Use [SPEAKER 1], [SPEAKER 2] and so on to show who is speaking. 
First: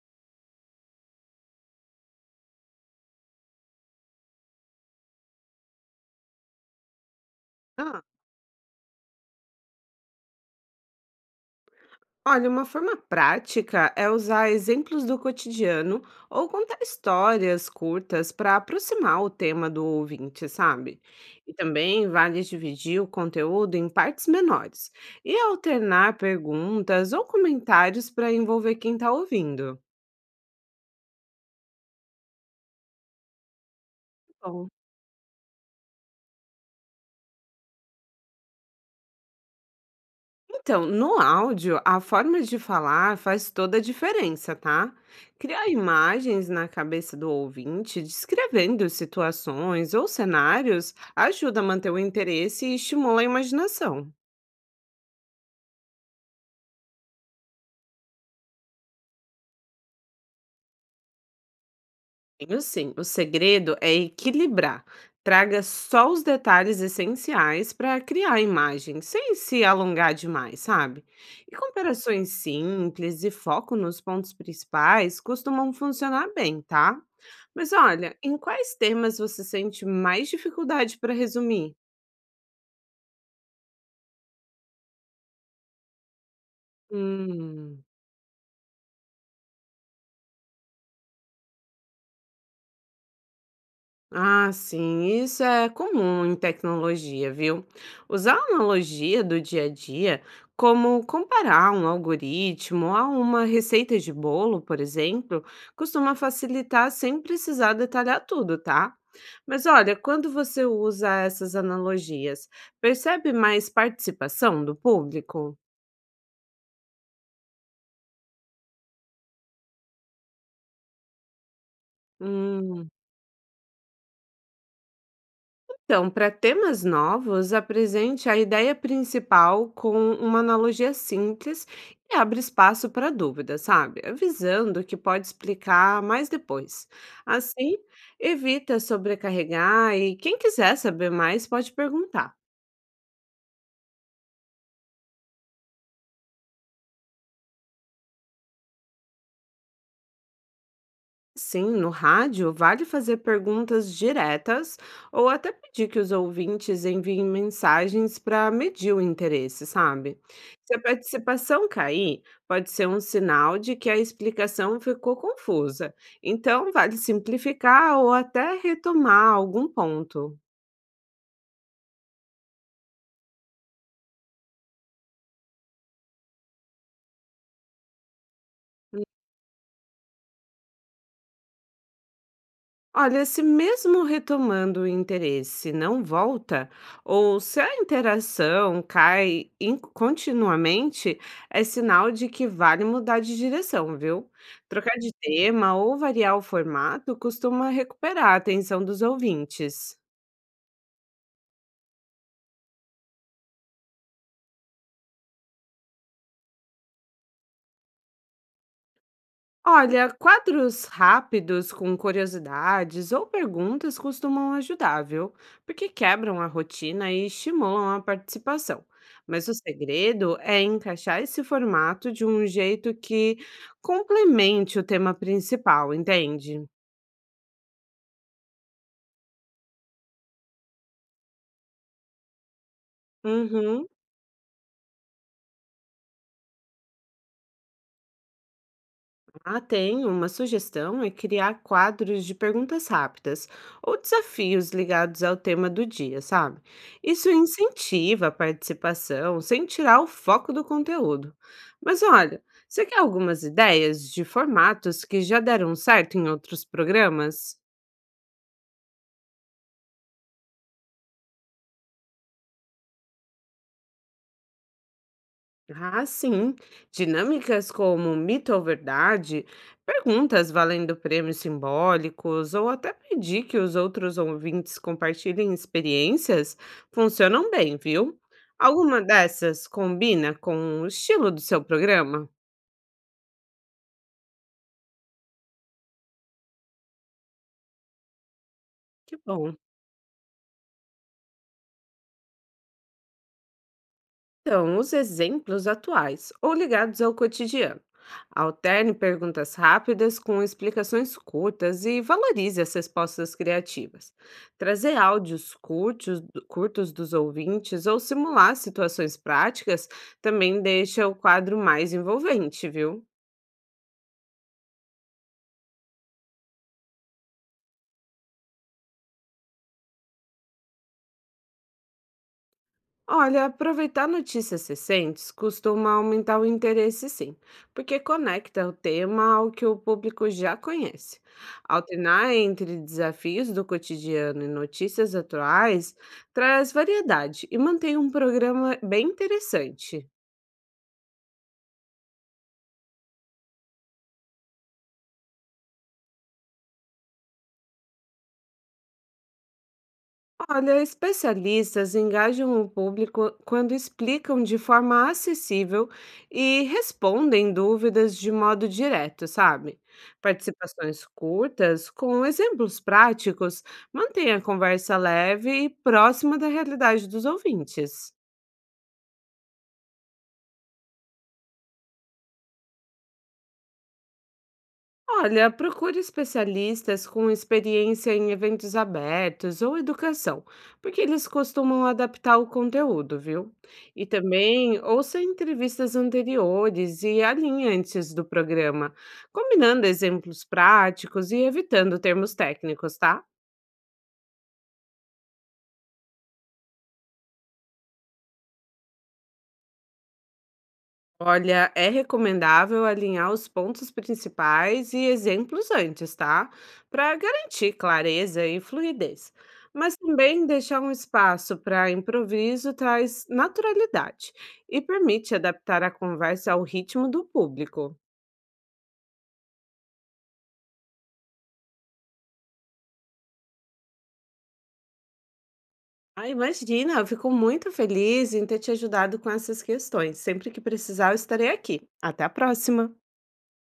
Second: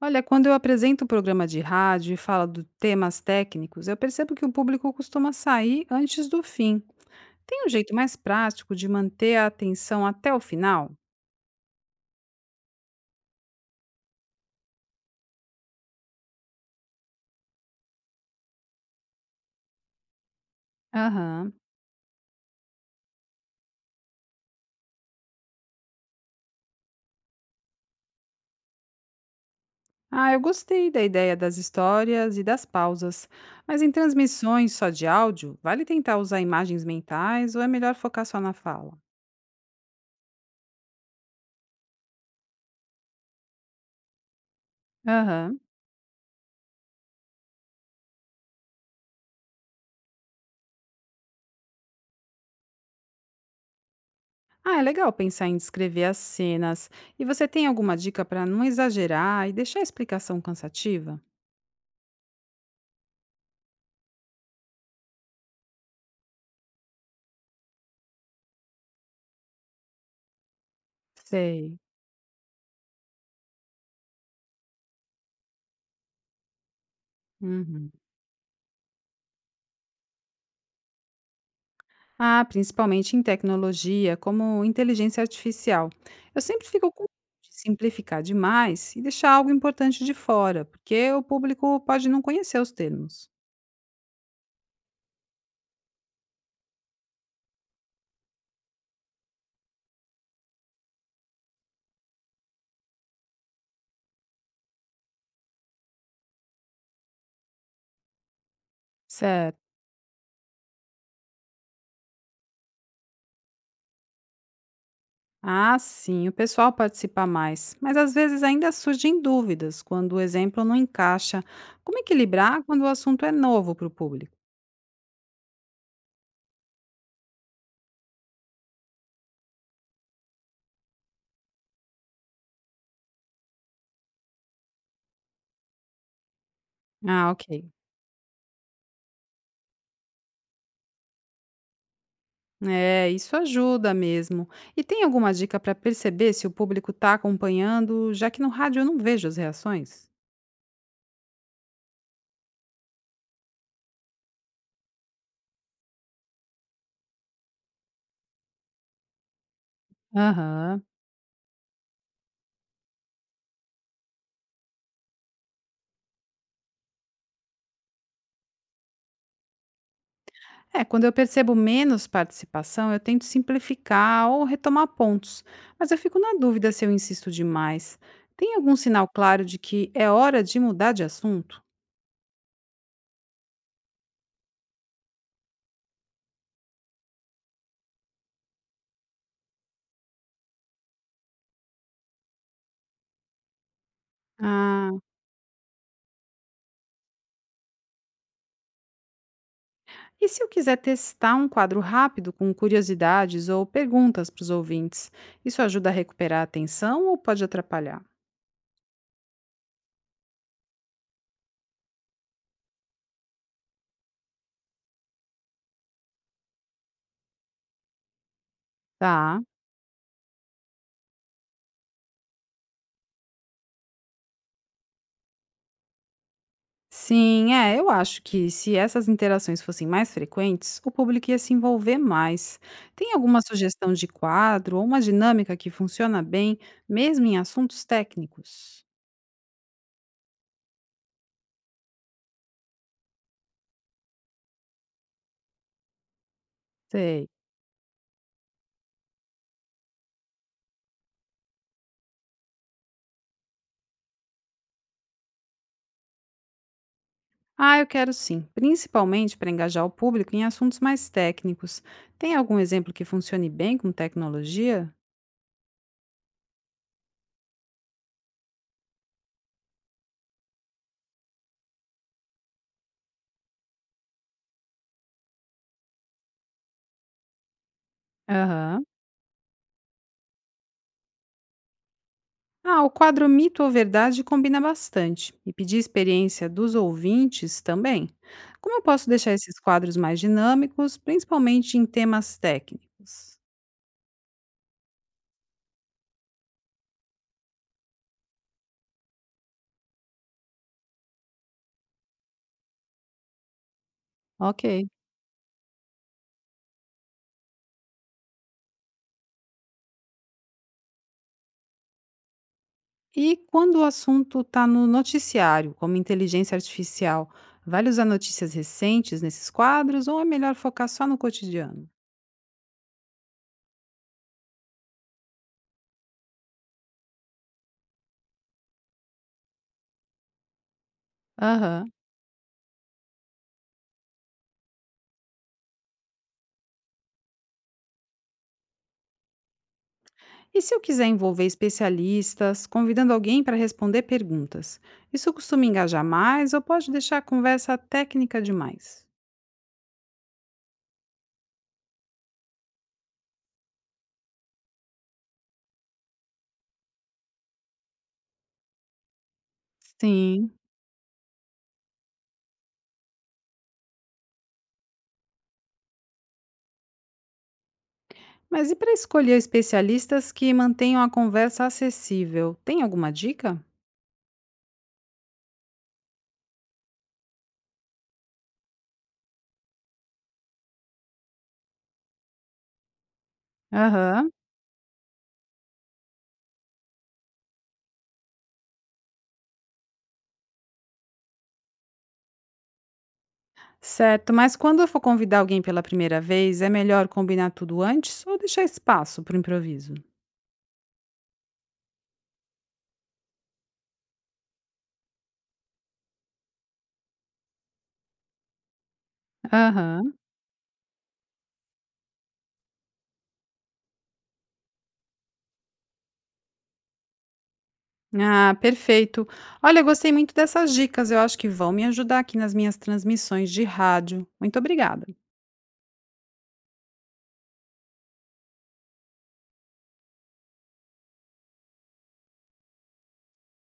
[SPEAKER 1] Olha, quando eu apresento o programa de rádio e falo de temas técnicos, eu percebo que o público costuma sair antes do fim. Tem um jeito
[SPEAKER 2] Ah,
[SPEAKER 1] mais prático de manter a atenção até o final?
[SPEAKER 2] olha, uma forma prática é usar exemplos do cotidiano ou contar histórias curtas para aproximar o tema do ouvinte, sabe?
[SPEAKER 1] Aham.
[SPEAKER 2] E também vale dividir o conteúdo em partes menores e alternar perguntas ou comentários para envolver quem está ouvindo.
[SPEAKER 1] Ah, eu gostei da ideia das histórias e das pausas. Mas em
[SPEAKER 2] Bom.
[SPEAKER 1] transmissões só de áudio, vale tentar usar imagens mentais ou é melhor focar só na fala?
[SPEAKER 2] Então, no áudio, a forma de falar faz toda a diferença, tá?
[SPEAKER 1] Aham.
[SPEAKER 2] Criar imagens na cabeça do ouvinte, descrevendo situações ou cenários, ajuda a manter o interesse e estimula a imaginação.
[SPEAKER 1] Ah, é legal pensar em descrever as cenas. E você tem alguma dica para não exagerar e deixar a explicação cansativa?
[SPEAKER 2] Tenho sim. O segredo é equilibrar. Traga só os detalhes essenciais para criar a imagem, sem se alongar demais, sabe? E
[SPEAKER 1] Sei.
[SPEAKER 2] comparações simples e foco nos pontos principais costumam funcionar bem, tá? Mas
[SPEAKER 1] Uhum.
[SPEAKER 2] olha, em quais temas você sente mais dificuldade para resumir?
[SPEAKER 1] Ah, principalmente em tecnologia, como inteligência artificial. Eu sempre fico com medo de
[SPEAKER 2] Hum.
[SPEAKER 1] simplificar demais e deixar algo importante de fora, porque o público pode não conhecer os termos.
[SPEAKER 2] Ah, sim, isso é comum em tecnologia, viu? Usar a analogia do dia a dia, como comparar um algoritmo a uma receita de bolo, por exemplo, costuma facilitar sem precisar detalhar tudo, tá?
[SPEAKER 1] Certo.
[SPEAKER 2] Mas olha, quando você usa essas analogias, percebe mais participação do público?
[SPEAKER 1] Ah, sim, o pessoal participa mais, mas às vezes ainda surgem dúvidas quando o exemplo não encaixa. Como equilibrar quando o
[SPEAKER 2] Hum.
[SPEAKER 1] assunto é novo para o público?
[SPEAKER 2] Então, para temas novos, apresente a ideia principal com uma analogia simples e abre espaço para dúvida, sabe? Avisando que pode explicar mais depois.
[SPEAKER 1] Ah, ok.
[SPEAKER 2] Assim, evita sobrecarregar e quem quiser saber mais pode perguntar.
[SPEAKER 1] É, isso ajuda mesmo. E tem alguma dica para perceber se o público está acompanhando, já que no rádio eu não vejo as reações?
[SPEAKER 2] Sim, no rádio vale fazer perguntas diretas ou até pedir que os ouvintes enviem mensagens para medir o interesse, sabe? Se a
[SPEAKER 1] Aham.
[SPEAKER 2] participação cair, pode ser um sinal de que a explicação ficou confusa. Então, vale simplificar ou até retomar algum ponto.
[SPEAKER 1] É, quando eu percebo menos participação, eu tento simplificar ou retomar pontos, mas eu fico na dúvida se eu insisto demais. Tem algum sinal claro de que é hora de mudar de assunto?
[SPEAKER 2] Olha, se mesmo retomando o interesse não volta, ou se a interação continuamente, é sinal de que vale mudar de direção, viu?
[SPEAKER 1] Ah,
[SPEAKER 2] Trocar de tema ou variar o formato costuma recuperar a atenção dos ouvintes.
[SPEAKER 1] e se eu quiser testar um quadro rápido com curiosidades ou perguntas para os ouvintes, isso ajuda a recuperar a atenção ou pode atrapalhar?
[SPEAKER 2] Olha, quadros rápidos com curiosidades ou perguntas costumam ajudar, viu? Porque quebram a rotina e estimulam a participação.
[SPEAKER 1] Tá.
[SPEAKER 2] Mas o segredo é encaixar esse formato de um jeito que complemente o tema principal, entende?
[SPEAKER 1] Sim, é, eu acho que se essas interações fossem mais frequentes, o público ia se envolver mais. Tem alguma
[SPEAKER 2] Uhum.
[SPEAKER 1] sugestão de quadro ou uma dinâmica que funciona bem, mesmo em assuntos técnicos?
[SPEAKER 2] Ah, tem. Uma sugestão é criar quadros de perguntas rápidas ou desafios ligados ao tema do dia, sabe?
[SPEAKER 1] Sei.
[SPEAKER 2] Isso incentiva a participação sem tirar o foco do conteúdo. Mas olha, você quer algumas ideias de formatos que já deram certo em outros programas?
[SPEAKER 1] Ah, eu quero sim, principalmente para engajar o público em assuntos mais técnicos. Tem algum exemplo que funcione bem com tecnologia?
[SPEAKER 2] Ah, sim. Dinâmicas como mito ou verdade, perguntas valendo prêmios simbólicos ou até pedir que os outros ouvintes compartilhem experiências funcionam bem, viu?
[SPEAKER 1] Aham.
[SPEAKER 2] Alguma dessas combina com o estilo do seu programa?
[SPEAKER 1] Ah, o quadro Mito ou Verdade combina bastante e pedir experiência dos ouvintes também. Como eu posso
[SPEAKER 2] Que
[SPEAKER 1] deixar
[SPEAKER 2] bom.
[SPEAKER 1] esses quadros mais dinâmicos, principalmente em temas técnicos?
[SPEAKER 2] Então, os exemplos atuais ou ligados ao cotidiano. Alterne perguntas rápidas com explicações curtas e valorize as respostas criativas.
[SPEAKER 1] Ok.
[SPEAKER 2] Trazer áudios curtos, dos ouvintes ou simular situações práticas também deixa o quadro mais envolvente, viu?
[SPEAKER 1] E quando o assunto está no noticiário, como inteligência artificial, vale usar notícias recentes nesses quadros ou é melhor focar só no cotidiano?
[SPEAKER 2] Olha, aproveitar notícias recentes costuma aumentar o interesse, sim, porque conecta o tema ao que o público já conhece.
[SPEAKER 1] Aham.
[SPEAKER 2] Alternar entre desafios do cotidiano e notícias atuais traz variedade e mantém um programa bem interessante.
[SPEAKER 1] E se eu quiser envolver especialistas, convidando alguém para responder perguntas? Isso costuma engajar mais ou pode deixar a conversa técnica demais?
[SPEAKER 2] Olha, especialistas engajam o público quando explicam de forma acessível e respondem dúvidas de modo direto, sabe?
[SPEAKER 1] Sim.
[SPEAKER 2] Participações curtas, com exemplos práticos, mantêm a conversa leve e próxima da realidade dos ouvintes.
[SPEAKER 1] Mas e para escolher especialistas que mantenham a conversa acessível? Tem alguma dica?
[SPEAKER 2] Olha, procure especialistas com experiência em eventos abertos ou educação, porque eles costumam adaptar o conteúdo, viu? E
[SPEAKER 1] Aham.
[SPEAKER 2] também ouça entrevistas anteriores e alinhe antes do programa, combinando exemplos práticos e evitando termos técnicos, tá?
[SPEAKER 1] Certo, mas quando eu for convidar alguém pela primeira vez, é melhor combinar tudo antes ou deixar espaço para o improviso?
[SPEAKER 2] Olha, é recomendável alinhar os pontos principais e exemplos antes, tá? Para garantir clareza e fluidez. Mas
[SPEAKER 1] Aham.
[SPEAKER 2] também deixar um espaço para improviso traz naturalidade e permite adaptar a conversa ao ritmo do público.
[SPEAKER 1] Ah, perfeito. Olha, eu gostei muito dessas dicas. Eu acho que vão me ajudar aqui nas minhas transmissões de rádio. Muito obrigada.
[SPEAKER 2] Ah, imagina, eu fico muito feliz em ter te ajudado com essas questões. Sempre que precisar, eu estarei aqui. Até a próxima!